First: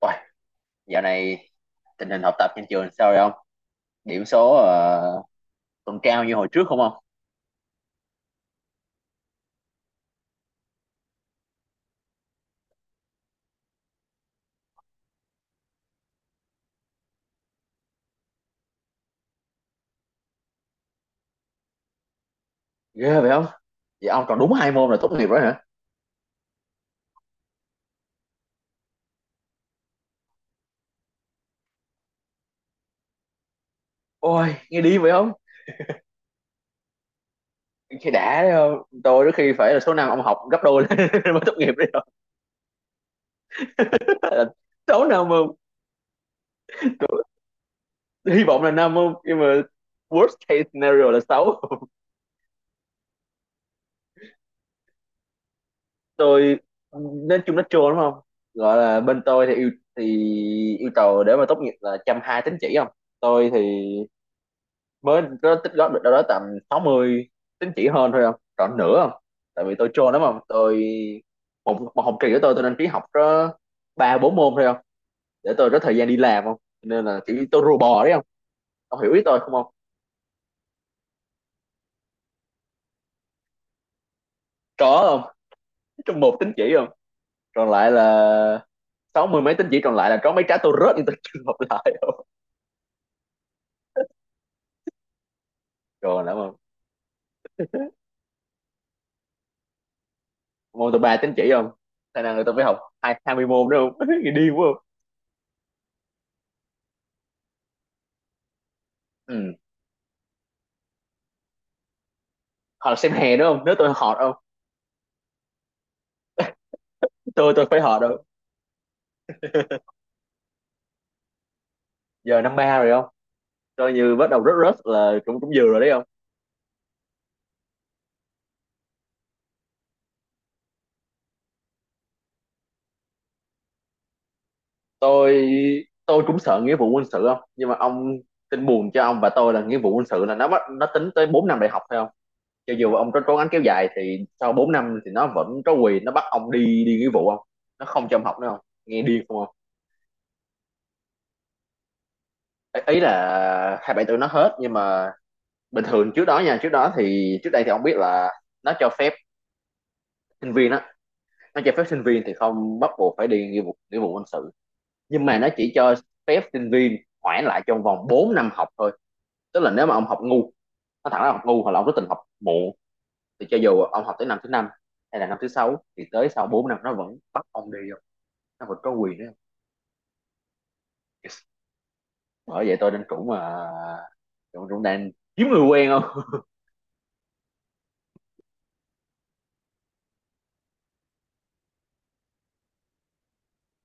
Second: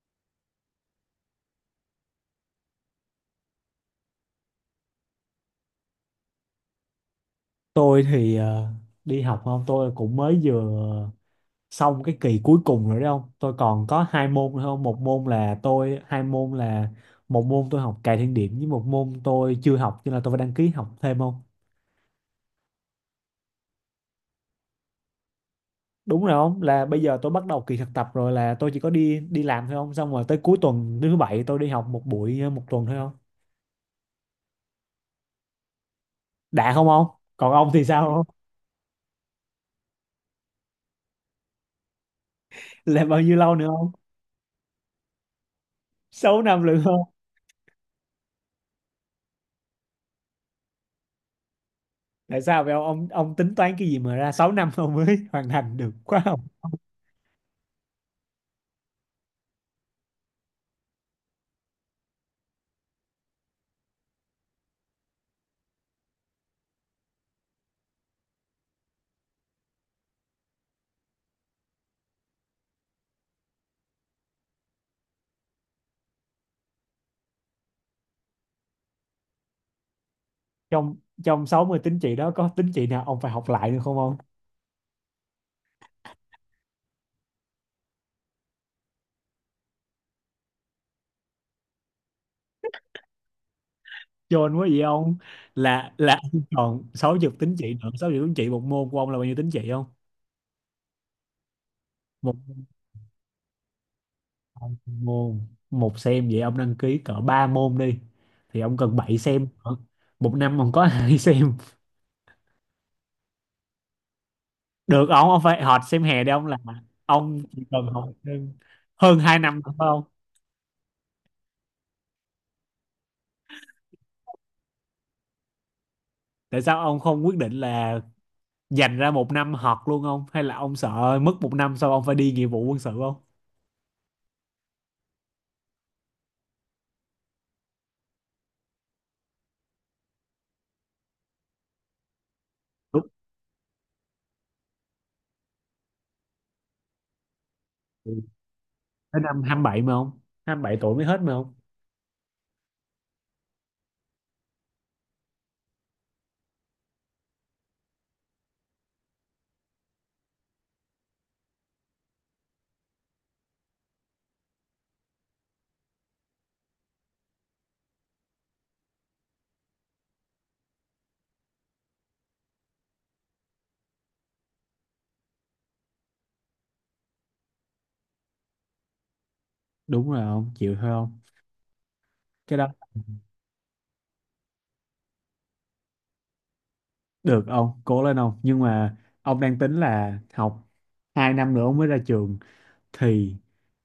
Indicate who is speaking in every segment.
Speaker 1: Uầy, dạo này tình hình học tập trên trường sao rồi ông? Điểm số còn cao như hồi trước không ông?
Speaker 2: Tôi thì đi học không. Tôi cũng mới vừa xong cái kỳ cuối cùng rồi đấy không. Tôi còn có hai môn nữa không. Một môn là tôi hai môn là Một môn tôi học cài thiên điểm với một môn tôi chưa học, cho nên là tôi phải đăng ký học thêm không.
Speaker 1: Ghê vậy không? Vậy ông còn đúng hai môn là tốt nghiệp rồi hả?
Speaker 2: Đúng rồi không, là bây giờ tôi bắt đầu kỳ thực tập rồi, là tôi chỉ có đi đi làm thôi không, xong rồi tới cuối tuần thứ bảy tôi đi học một buổi một tuần thôi không.
Speaker 1: Ôi, nghe đi vậy không?
Speaker 2: Đã không không. Còn ông thì sao
Speaker 1: Khi
Speaker 2: không?
Speaker 1: đã đấy không? Tôi đôi khi phải là số năm ông học gấp đôi mới tốt nghiệp đấy không?
Speaker 2: Là bao nhiêu lâu nữa không?
Speaker 1: số năm mà.
Speaker 2: Sáu năm nữa.
Speaker 1: Hy vọng là năm không? Nhưng mà worst case scenario là sáu.
Speaker 2: Tại sao vậy ông tính toán cái gì mà ra 6 năm ông mới hoàn thành được quá không?
Speaker 1: Tôi nên chung nó trôi đúng không? Gọi là bên tôi thì thì yêu cầu để mà tốt nghiệp là 120 tín chỉ không? Tôi thì mới có tích góp được đâu đó tầm 60 tín chỉ hơn thôi không, còn nữa không, tại vì tôi trôn lắm không, tôi một học kỳ của tôi đăng ký học có ba bốn môn thôi không, để tôi có thời gian đi làm không, nên là chỉ tôi rùa bò đấy không. Ông hiểu ý tôi không không
Speaker 2: Trong trong 60 tín chỉ đó có tín chỉ nào ông phải học lại được không ông?
Speaker 1: Có không, trong một tín chỉ không, còn lại là sáu mươi mấy tín chỉ còn lại là có mấy trái tôi rớt nhưng tôi chưa học lại không.
Speaker 2: Chôn quá vậy ông. Là
Speaker 1: Còn lắm
Speaker 2: ông
Speaker 1: không,
Speaker 2: còn 60 tín chỉ nữa. 60 tín chỉ, một môn của ông là bao nhiêu tín chỉ không?
Speaker 1: môn tôi ba tín chỉ không, khả
Speaker 2: Một
Speaker 1: năng là tôi phải học hai hai mươi môn nữa không, nghĩ điên quá không.
Speaker 2: môn, một xem vậy ông đăng ký cỡ 3 môn đi, thì ông cần 7 xem
Speaker 1: Ừ.
Speaker 2: nữa. Một năm ông có hai xem.
Speaker 1: Hoặc là xem hè nữa không nếu tôi họ không,
Speaker 2: Được ông phải học xem hè đi ông, là ông
Speaker 1: tôi
Speaker 2: chỉ
Speaker 1: tôi phải
Speaker 2: cần
Speaker 1: họ
Speaker 2: học
Speaker 1: đâu,
Speaker 2: thêm hơn 2 năm nữa phải không?
Speaker 1: giờ năm ba rồi không, coi như bắt đầu rớt rớt là cũng cũng vừa rồi đấy không.
Speaker 2: Tại sao ông không quyết định là dành ra một năm học luôn không, hay là ông sợ mất một năm sau ông phải đi nghĩa vụ quân sự không?
Speaker 1: Tôi tôi cũng sợ nghĩa vụ quân sự không, nhưng mà ông, tin buồn cho ông và tôi là nghĩa vụ quân sự là nó bắt nó tính tới 4 năm đại học phải không. Cho dù
Speaker 2: Đúng.
Speaker 1: ông có cố gắng kéo dài thì sau 4 năm thì nó vẫn có quyền nó bắt ông đi đi nghĩa vụ không. Nó không
Speaker 2: Ừ.
Speaker 1: cho ông học nữa không, nghe
Speaker 2: Tới
Speaker 1: điên không
Speaker 2: năm hai
Speaker 1: không
Speaker 2: mươi bảy mà không, 27 tuổi mới hết mà không.
Speaker 1: Ý là 27 tuổi nó hết nhưng mà bình thường trước đó nha trước đó thì trước đây thì ông biết là nó cho phép sinh viên á nó cho phép sinh viên thì không bắt buộc phải đi nghĩa vụ quân sự, nhưng mà nó chỉ cho phép sinh viên hoãn lại trong vòng 4 năm học thôi, tức là nếu mà ông học ngu, nó thẳng ra học ngu hoặc là ông có tình học muộn thì cho dù ông học tới năm thứ năm hay là năm thứ sáu thì tới sau 4 năm nó vẫn bắt ông đi không, nó vẫn có quyền đấy.
Speaker 2: Đúng rồi ông, chịu thôi không,
Speaker 1: Yes.
Speaker 2: cái
Speaker 1: Bởi
Speaker 2: đó.
Speaker 1: vậy tôi đang cũng mà cũng cũng đang kiếm người quen không.
Speaker 2: Được ông, cố lên ông. Nhưng mà ông đang tính là học 2 năm nữa ông mới ra trường thì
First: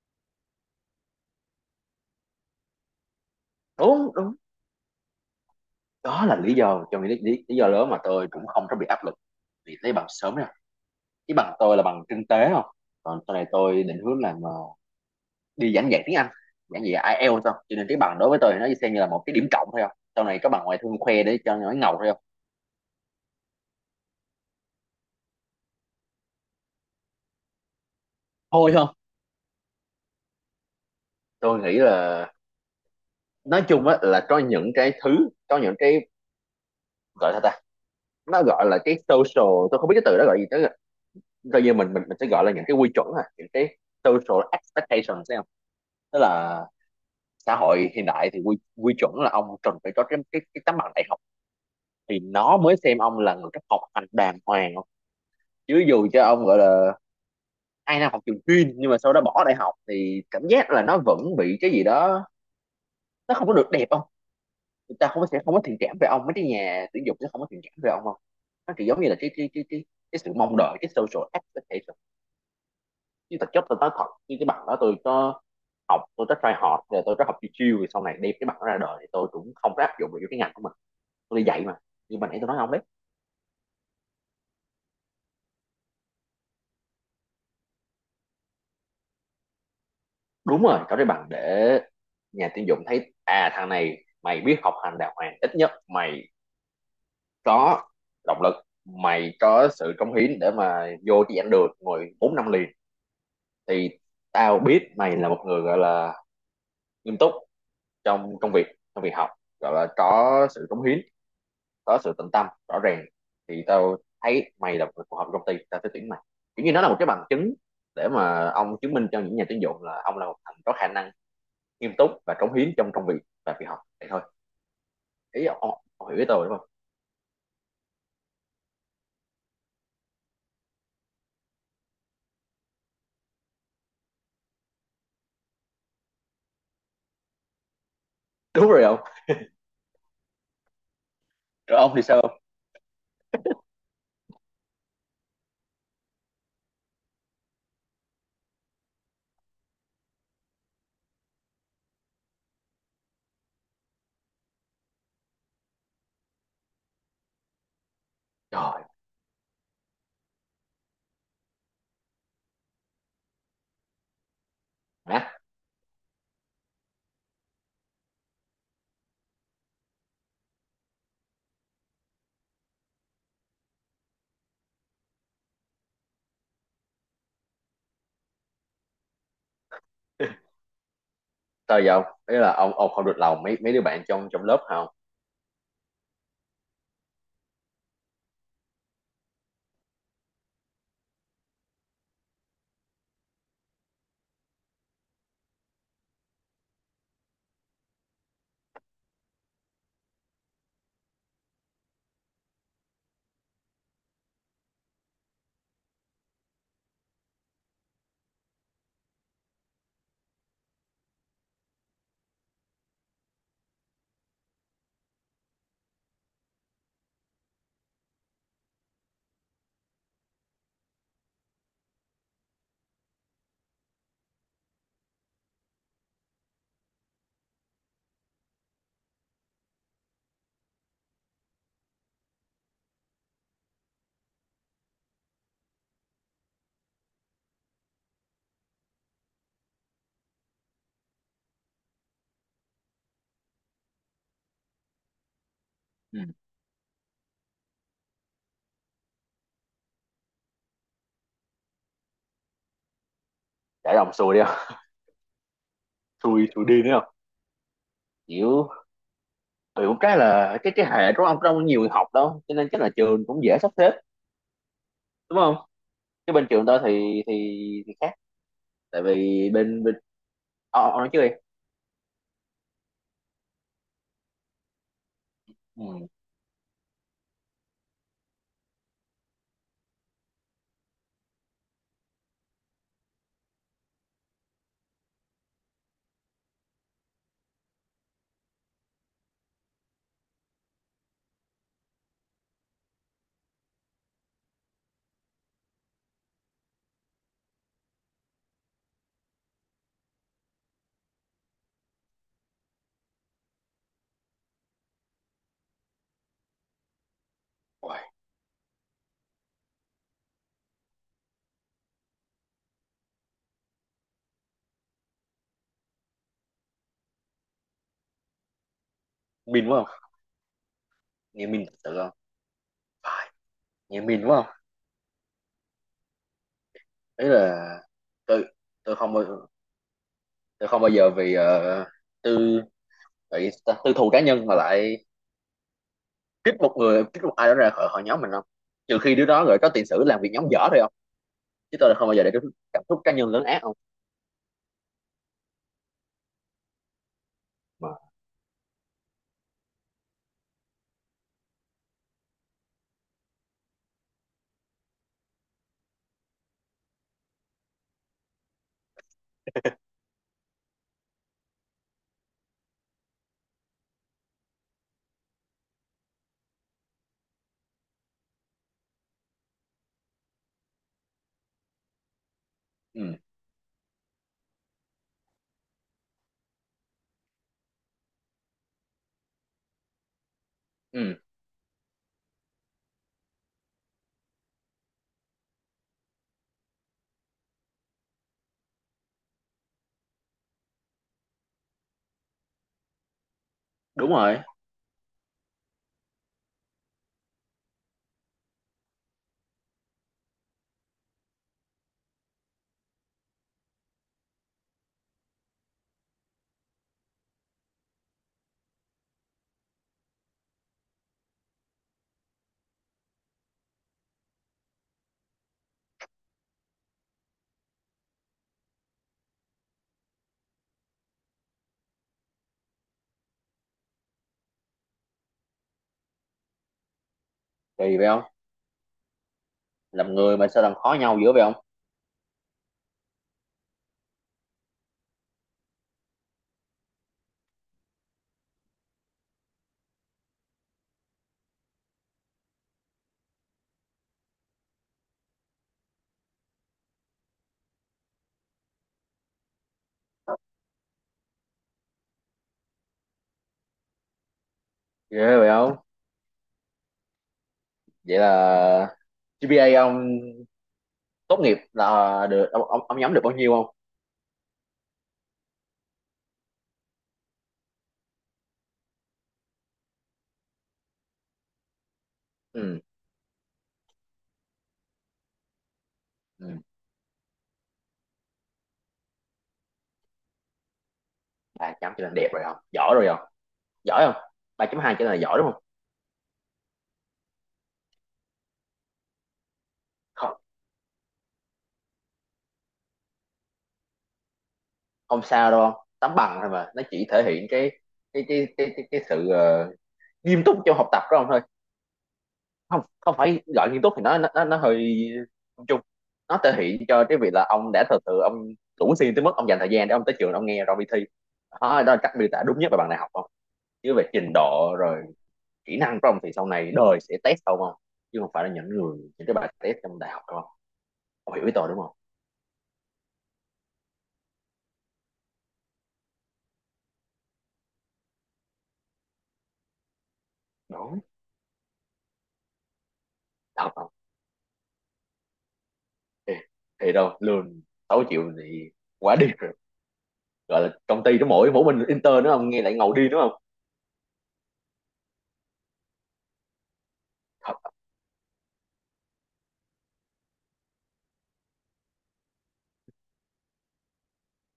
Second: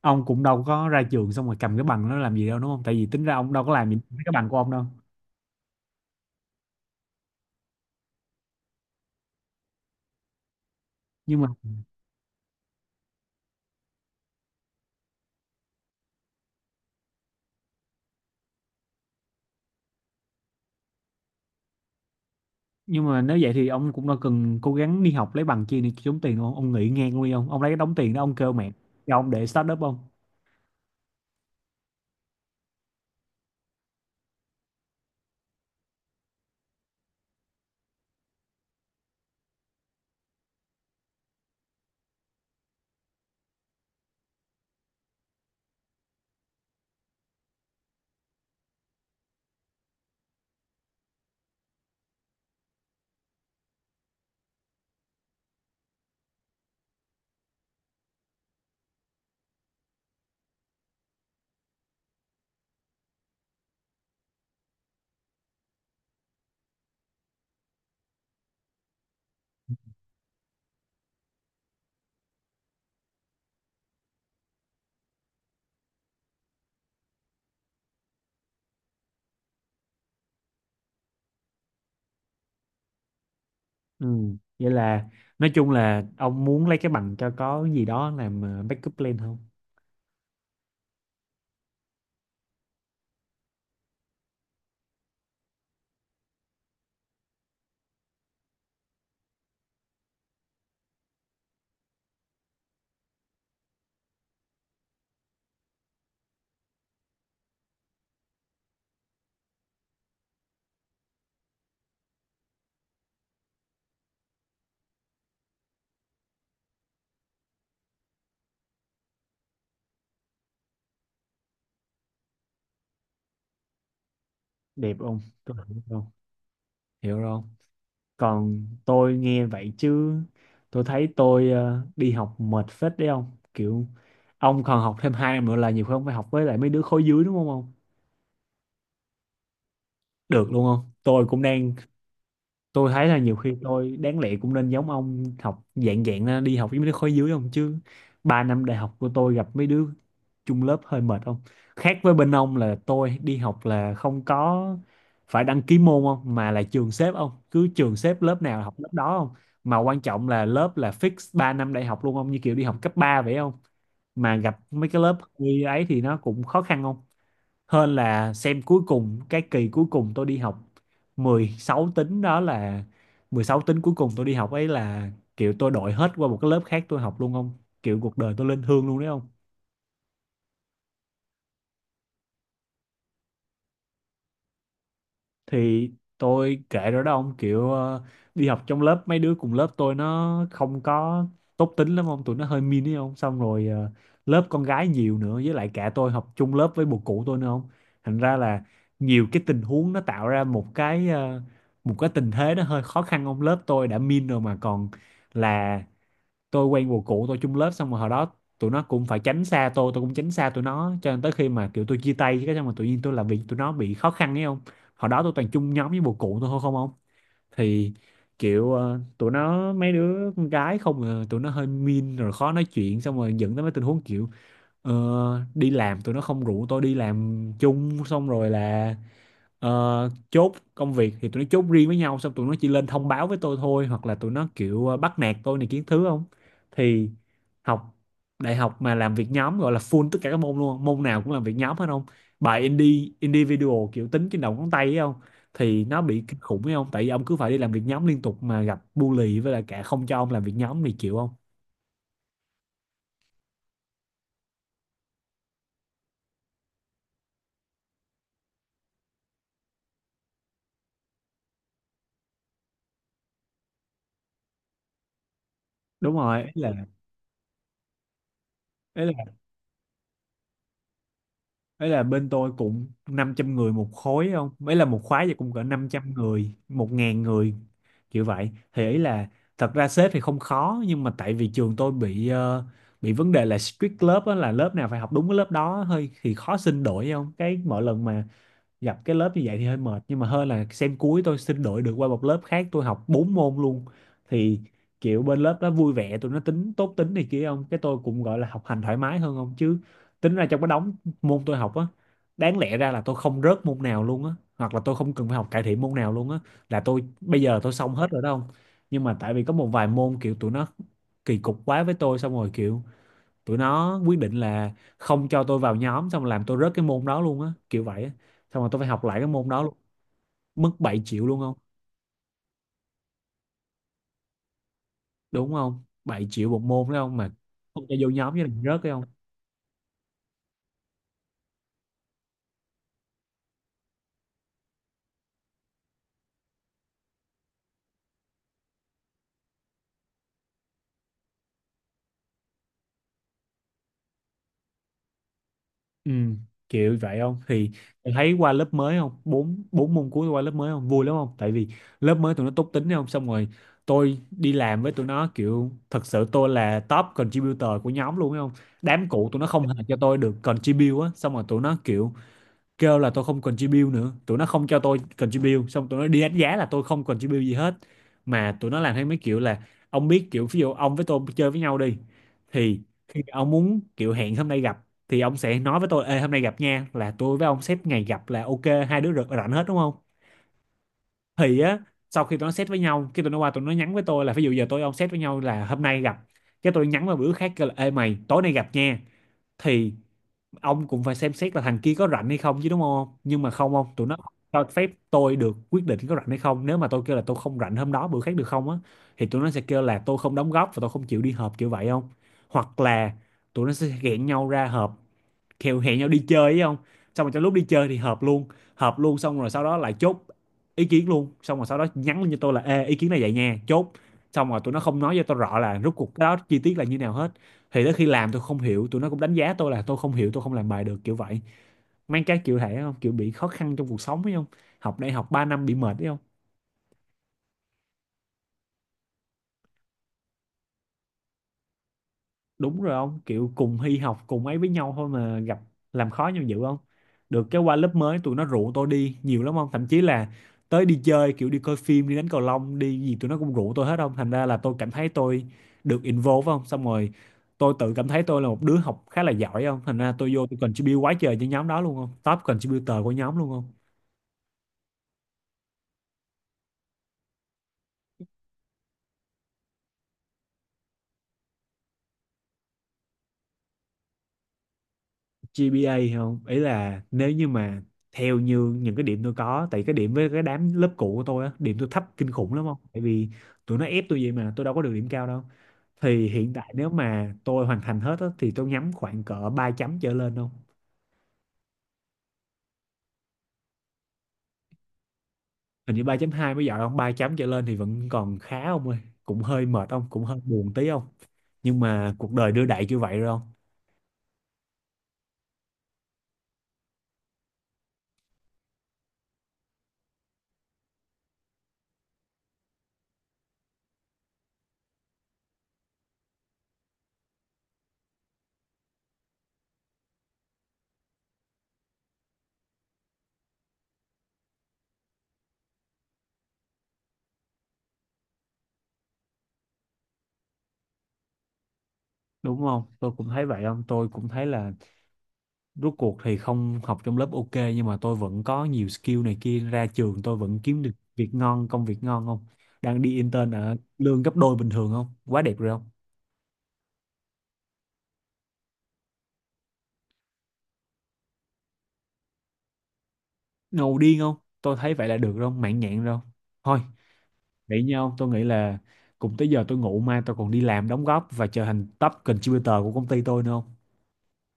Speaker 2: ông cũng đâu có ra trường xong rồi cầm cái bằng nó làm gì đâu, đúng không? Tại vì tính ra ông đâu có làm gì
Speaker 1: Đúng
Speaker 2: với cái
Speaker 1: đúng,
Speaker 2: bằng của ông đâu.
Speaker 1: đó là lý do trong lý do lớn mà tôi cũng không có bị áp lực vì lấy bằng sớm nè. Cái
Speaker 2: Nhưng mà
Speaker 1: bằng tôi là bằng kinh tế không, còn sau này tôi định hướng làm đi giảng dạy tiếng Anh, giảng dạy IELTS thôi, cho nên cái bằng đối với tôi thì nó xem như là một cái điểm cộng thôi không, sau này có bằng ngoại thương khoe để cho nó ngầu thôi không.
Speaker 2: nhưng mà nếu vậy thì ông cũng đâu cần cố gắng đi học lấy bằng chi để kiếm tiền ông. Ông nghỉ ngang luôn đi ông lấy cái đống tiền đó ông kêu mẹ
Speaker 1: Thôi không.
Speaker 2: cho ông để start up không.
Speaker 1: Tôi nghĩ là nói chung á là có những cái gọi là ta nó gọi là cái social, tôi không biết cái từ đó gọi gì tới, coi như mình mình sẽ gọi là những cái quy chuẩn à, những cái social expectation thấy không. Tức là xã hội hiện đại thì quy quy chuẩn là ông cần phải có cái tấm bằng đại học thì nó mới xem ông là người cấp học hành đàng hoàng không. Chứ dù cho ông gọi là 2 năm học trường chuyên nhưng mà sau đó bỏ đại học thì cảm giác là nó vẫn bị cái gì đó, nó không có được đẹp không, người ta không có, sẽ không có thiện cảm về ông, mấy cái nhà tuyển dụng sẽ không có thiện cảm về ông không. Nó kiểu giống như là cái sự mong đợi, cái social expectation. Chứ thực chất tôi nói thật, như cái bằng đó tôi có học, tôi có try hard rồi, tôi có học chiêu chiêu rồi, sau này đem cái bằng đó ra đời thì tôi cũng không có áp dụng được cái ngành của mình, tôi đi dạy mà. Nhưng mà nãy tôi nói ông đấy,
Speaker 2: Ừ. Vậy là nói chung là ông muốn lấy cái bằng cho có gì đó làm backup plan không?
Speaker 1: đúng rồi, có cái bằng để nhà tuyển dụng thấy à thằng này mày biết học hành đàng hoàng, ít nhất mày có động lực, mày có sự cống hiến để mà vô chi ảnh được ngồi 4 năm liền thì tao biết mày là một người gọi là nghiêm túc trong công việc, trong việc học, gọi là có sự cống hiến, có sự tận tâm rõ ràng thì tao thấy mày là một người phù hợp với công ty, tao sẽ tuyển mày. Kiểu như nó là một cái bằng chứng để mà ông chứng minh cho những nhà tuyển dụng là ông là một thằng có khả năng nghiêm túc và cống hiến trong công việc và việc học vậy thôi.
Speaker 2: Đẹp không?
Speaker 1: ý
Speaker 2: Tôi
Speaker 1: ông,
Speaker 2: hiểu không?
Speaker 1: ông hiểu ý tôi đúng không?
Speaker 2: Hiểu rồi không? Còn tôi nghe vậy chứ tôi thấy tôi đi học mệt phết đấy ông. Kiểu ông còn học thêm hai năm nữa là nhiều khi ông phải học với lại mấy đứa khối dưới đúng không ông?
Speaker 1: Đúng rồi ông.
Speaker 2: Được luôn không? Tôi cũng đang.
Speaker 1: Rồi ông thì sao không?
Speaker 2: Tôi thấy là nhiều khi tôi đáng lẽ cũng nên giống ông học dạng dạng ra, đi học với mấy đứa khối dưới không, chứ 3 năm đại học của tôi gặp mấy đứa chung lớp hơi mệt không. Khác với bên ông là tôi đi học là không có phải đăng ký môn không, mà là trường xếp không, cứ trường xếp lớp nào là học
Speaker 1: Trời
Speaker 2: lớp đó không. Mà quan trọng là lớp là fix 3 năm đại học luôn không, như kiểu đi học cấp 3 vậy không. Mà gặp mấy cái lớp
Speaker 1: má,
Speaker 2: như ấy thì nó cũng khó khăn không, hơn là xem cuối cùng cái kỳ cuối cùng tôi đi học 16 tính đó, là 16 tính cuối cùng tôi đi học ấy, là kiểu tôi đổi hết qua một cái lớp khác tôi học luôn không. Kiểu cuộc đời tôi lên hương luôn đấy không.
Speaker 1: sao vậy ông, đấy là ông không được lòng mấy mấy đứa bạn trong trong lớp hả ông?
Speaker 2: Thì tôi kể rồi đó ông, kiểu đi học trong lớp mấy đứa cùng lớp tôi nó không có tốt tính lắm ông, tụi nó hơi mean ấy không. Xong rồi lớp con gái nhiều nữa, với lại cả tôi học chung lớp với bồ cũ tôi nữa không. Thành ra là nhiều cái tình huống nó tạo ra một cái một cái tình thế nó hơi khó khăn ông. Lớp tôi đã mean rồi mà còn là tôi quen một cụ tôi chung lớp, xong rồi hồi đó tụi nó cũng phải tránh xa tôi cũng tránh xa tụi nó, cho nên tới khi mà kiểu tôi chia tay cái xong mà tự nhiên tôi làm việc tụi nó bị khó khăn ấy không. Hồi đó tôi toàn chung nhóm với một cụ tôi thôi không không. Thì kiểu tụi nó mấy đứa con gái không à, tụi nó hơi mean rồi khó nói chuyện, xong rồi dẫn tới mấy tình huống kiểu ờ, đi làm tụi nó không rủ tôi đi làm chung, xong rồi là Ờ, chốt công việc thì tụi nó chốt riêng với nhau, xong tụi nó chỉ lên thông báo với tôi thôi, hoặc là tụi nó kiểu bắt nạt tôi này kiến thứ không. Thì học đại học mà làm việc nhóm gọi là full tất cả các môn luôn, môn nào cũng làm việc nhóm hết không. Bài indie individual kiểu tính trên đầu ngón tay ấy không. Thì nó
Speaker 1: Ừ.
Speaker 2: bị kinh khủng ấy không, tại vì ông cứ phải đi làm việc nhóm liên tục mà gặp bully với lại cả không cho ông làm việc nhóm thì chịu không.
Speaker 1: Để ông xui đi không, xui xui đi nữa không, kiểu kiểu cái là cái hệ của ông đâu có nhiều người học đâu, cho nên chắc là trường cũng dễ sắp xếp đúng không.
Speaker 2: Đúng
Speaker 1: Chứ
Speaker 2: rồi
Speaker 1: bên trường tôi thì khác, tại
Speaker 2: ấy là
Speaker 1: vì bên bên ông nói trước đi.
Speaker 2: ấy là bên tôi cũng 500 người một khối không, ấy là một khóa vậy cũng cỡ năm
Speaker 1: Ừ.
Speaker 2: trăm người 1.000 người kiểu vậy. Thì ý là thật ra xếp thì không khó, nhưng mà tại vì trường tôi bị bị vấn đề là strict lớp á, là lớp nào phải học đúng cái lớp đó, hơi thì khó xin đổi không. Cái mỗi lần mà gặp cái lớp như vậy thì hơi mệt, nhưng mà hơn là xem cuối tôi xin đổi được qua một lớp khác tôi học 4 môn luôn. Thì kiểu bên lớp đó vui vẻ, tụi nó tính tốt tính này kia không, cái tôi cũng gọi là học hành thoải mái hơn không. Chứ tính ra trong cái đống môn tôi học á, đáng lẽ ra là tôi không rớt môn nào luôn á, hoặc là tôi không cần phải học cải thiện môn nào luôn á, là tôi bây giờ tôi xong
Speaker 1: Uầy,
Speaker 2: hết rồi đó không. Nhưng mà tại vì có một vài môn kiểu tụi nó kỳ cục quá với tôi, xong rồi kiểu tụi nó quyết định là không cho tôi vào nhóm, xong làm tôi rớt cái môn đó luôn á kiểu vậy á, xong rồi tôi phải học lại cái môn đó
Speaker 1: min
Speaker 2: luôn.
Speaker 1: quá không,
Speaker 2: Mất 7 triệu luôn
Speaker 1: nghe
Speaker 2: không.
Speaker 1: min thật sự không, phải, nghe min quá không,
Speaker 2: Đúng không, 7 triệu một môn đấy không,
Speaker 1: đấy
Speaker 2: mà
Speaker 1: là
Speaker 2: không cho vô nhóm với
Speaker 1: tôi
Speaker 2: lại rớt đấy
Speaker 1: tôi
Speaker 2: không.
Speaker 1: không bao tôi không bao giờ vì tư tại vì tư thù cá nhân mà lại kích một ai đó ra khỏi khỏi nhóm mình không, trừ khi đứa đó rồi có tiền sử làm việc nhóm dở thôi không. Chứ tôi là không bao giờ để cảm xúc cá nhân lớn ác không.
Speaker 2: Ừ, kiểu vậy không. Thì
Speaker 1: Mà
Speaker 2: em thấy qua lớp mới không, bốn bốn môn cuối qua lớp mới không vui lắm không, tại vì lớp mới tụi nó tốt tính đấy không. Xong rồi tôi đi làm với tụi nó kiểu thật sự tôi là top contributor của nhóm luôn đấy không. Đám cũ tụi nó không hề cho tôi được contribute á, xong rồi tụi nó kiểu kêu là tôi không contribute nữa, tụi nó không cho tôi contribute xong tụi nó đi đánh giá là tôi không contribute gì hết. Mà tụi nó làm theo mấy kiểu là ông biết kiểu ví dụ ông với tôi chơi với nhau đi, thì
Speaker 1: ừ
Speaker 2: khi ông muốn kiểu hẹn hôm nay gặp thì ông sẽ nói với tôi: Ê, hôm nay gặp nha, là tôi với ông xếp ngày gặp là ok, hai đứa rảnh rảnh hết đúng không.
Speaker 1: ừ,
Speaker 2: Thì á, sau khi tụi nó set với nhau cái tụi nó qua tụi nó nhắn với tôi là, ví dụ giờ tôi với ông set với nhau là hôm nay gặp, cái tôi nhắn vào bữa khác kêu là ê mày tối nay gặp nha, thì ông cũng phải xem xét là thằng kia có rảnh hay không chứ đúng không. Nhưng mà không không tụi
Speaker 1: đúng
Speaker 2: nó không
Speaker 1: rồi,
Speaker 2: cho phép tôi được quyết định có rảnh hay không. Nếu mà tôi kêu là tôi không rảnh hôm đó, bữa khác được không á, thì tụi nó sẽ kêu là tôi không đóng góp và tôi không chịu đi họp kiểu vậy không. Hoặc là tụi nó sẽ ghẹn nhau ra họp, kèo hẹn nhau đi chơi ấy không, xong rồi trong lúc đi chơi thì hợp luôn, hợp luôn xong rồi sau đó lại chốt ý kiến luôn, xong rồi sau đó nhắn lên cho tôi là: Ê, ý kiến này vậy nha, chốt. Xong rồi tụi nó không nói cho tôi rõ là rốt cuộc cái đó chi tiết là như nào hết, thì tới khi làm tôi không hiểu tụi nó cũng đánh giá tôi là tôi không hiểu, tôi không làm bài được kiểu vậy. Mang cái kiểu thể không kiểu bị khó khăn trong cuộc sống ấy không, học đại học 3 năm bị mệt ấy không.
Speaker 1: kỳ vậy không, làm người mà sao làm khó nhau dữ vậy không,
Speaker 2: Đúng rồi ông, kiểu cùng hy học cùng ấy với nhau thôi mà gặp làm khó nhau dữ không. Được cái qua lớp mới tụi nó rủ tôi đi nhiều lắm không, thậm chí là tới đi chơi kiểu đi coi phim đi đánh cầu lông đi gì tụi nó cũng rủ tôi hết không. Thành ra là tôi cảm thấy tôi được involve không. Xong rồi tôi tự cảm thấy tôi là một đứa học khá là giỏi, không thành ra tôi vô tôi contribute quá trời cho nhóm đó luôn không, top contributor của nhóm luôn không.
Speaker 1: ghê vậy không. Vậy là GPA ông tốt nghiệp là được ông nhóm được bao nhiêu không?
Speaker 2: GPA không, ý là nếu như mà theo như những cái điểm tôi có, tại cái điểm với cái đám lớp cũ của tôi á, điểm tôi thấp kinh khủng lắm không,
Speaker 1: Ừ
Speaker 2: tại vì tụi nó ép tôi vậy mà tôi đâu có được điểm cao đâu. Thì
Speaker 1: ừ,
Speaker 2: hiện tại nếu mà tôi hoàn thành hết á, thì tôi nhắm khoảng cỡ 3,0 trở lên không.
Speaker 1: ba chấm chỉ là đẹp rồi không, giỏi rồi không. Giỏi không, 3,2 chỉ là giỏi đúng không?
Speaker 2: Hình như 3,2 mới giỏi không, 3 chấm trở lên thì vẫn còn khá không ơi. Cũng hơi mệt không, cũng
Speaker 1: Không,
Speaker 2: hơi buồn tí không, nhưng mà cuộc đời đưa đẩy như vậy rồi không.
Speaker 1: không sao đâu không, tấm bằng thôi mà nó chỉ thể hiện cái sự nghiêm túc trong học tập đó không thôi, không không phải gọi nghiêm túc thì nó hơi chung chung, nó thể hiện cho cái việc là ông đã thật sự ông đủ xuyên tới mức ông dành thời gian để ông tới trường ông nghe rồi đi thi. Đó, đó là cách miêu tả đúng nhất về bạn đại học không. Chứ về trình độ rồi kỹ năng của ông thì sau này đời sẽ test ông không, chứ không phải là những người, những cái bài test trong đại học không. Ông hiểu ý tôi đúng không?
Speaker 2: Đúng không, tôi cũng thấy vậy không. Tôi cũng thấy là rốt cuộc thì không học trong lớp ok, nhưng mà tôi vẫn có nhiều skill này kia, ra trường tôi vẫn kiếm được
Speaker 1: Đúng.
Speaker 2: việc ngon, công việc ngon không. Đang đi intern
Speaker 1: Thật
Speaker 2: ở
Speaker 1: không?
Speaker 2: lương gấp đôi bình thường không, quá đẹp rồi không.
Speaker 1: Thì, thì đâu, lương 6 triệu thì quá đi, gọi là công ty nó mỗi mỗi mình intern nữa ông nghe lại ngầu đi đúng không.
Speaker 2: Ngầu điên không, tôi thấy vậy là được rồi không, mãn nhãn rồi không. Thôi
Speaker 1: Thật.
Speaker 2: vậy nha ông, tôi nghĩ là cùng tới giờ tôi ngủ, mai tôi còn đi làm đóng góp và trở thành top contributor của công ty tôi nữa không.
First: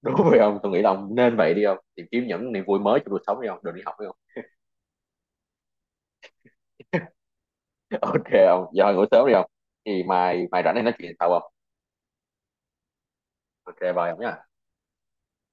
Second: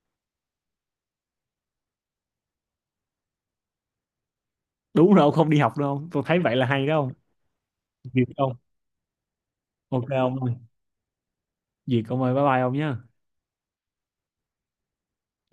Speaker 1: Đúng rồi ông, tôi nghĩ là ông nên vậy đi ông, tìm kiếm những niềm vui mới trong cuộc sống đi ông, đừng đi học đi ông.
Speaker 2: Đúng rồi ông, không đi học đâu không, tôi thấy vậy là hay đó không. Duyệt
Speaker 1: Ok
Speaker 2: không,
Speaker 1: ông, giờ ngủ sớm đi ông thì
Speaker 2: ok ông
Speaker 1: mai
Speaker 2: ơi,
Speaker 1: mai rảnh này nói chuyện sau ông.
Speaker 2: duyệt ông ơi, bye bye ông nhé.
Speaker 1: Ok bye ông nhé.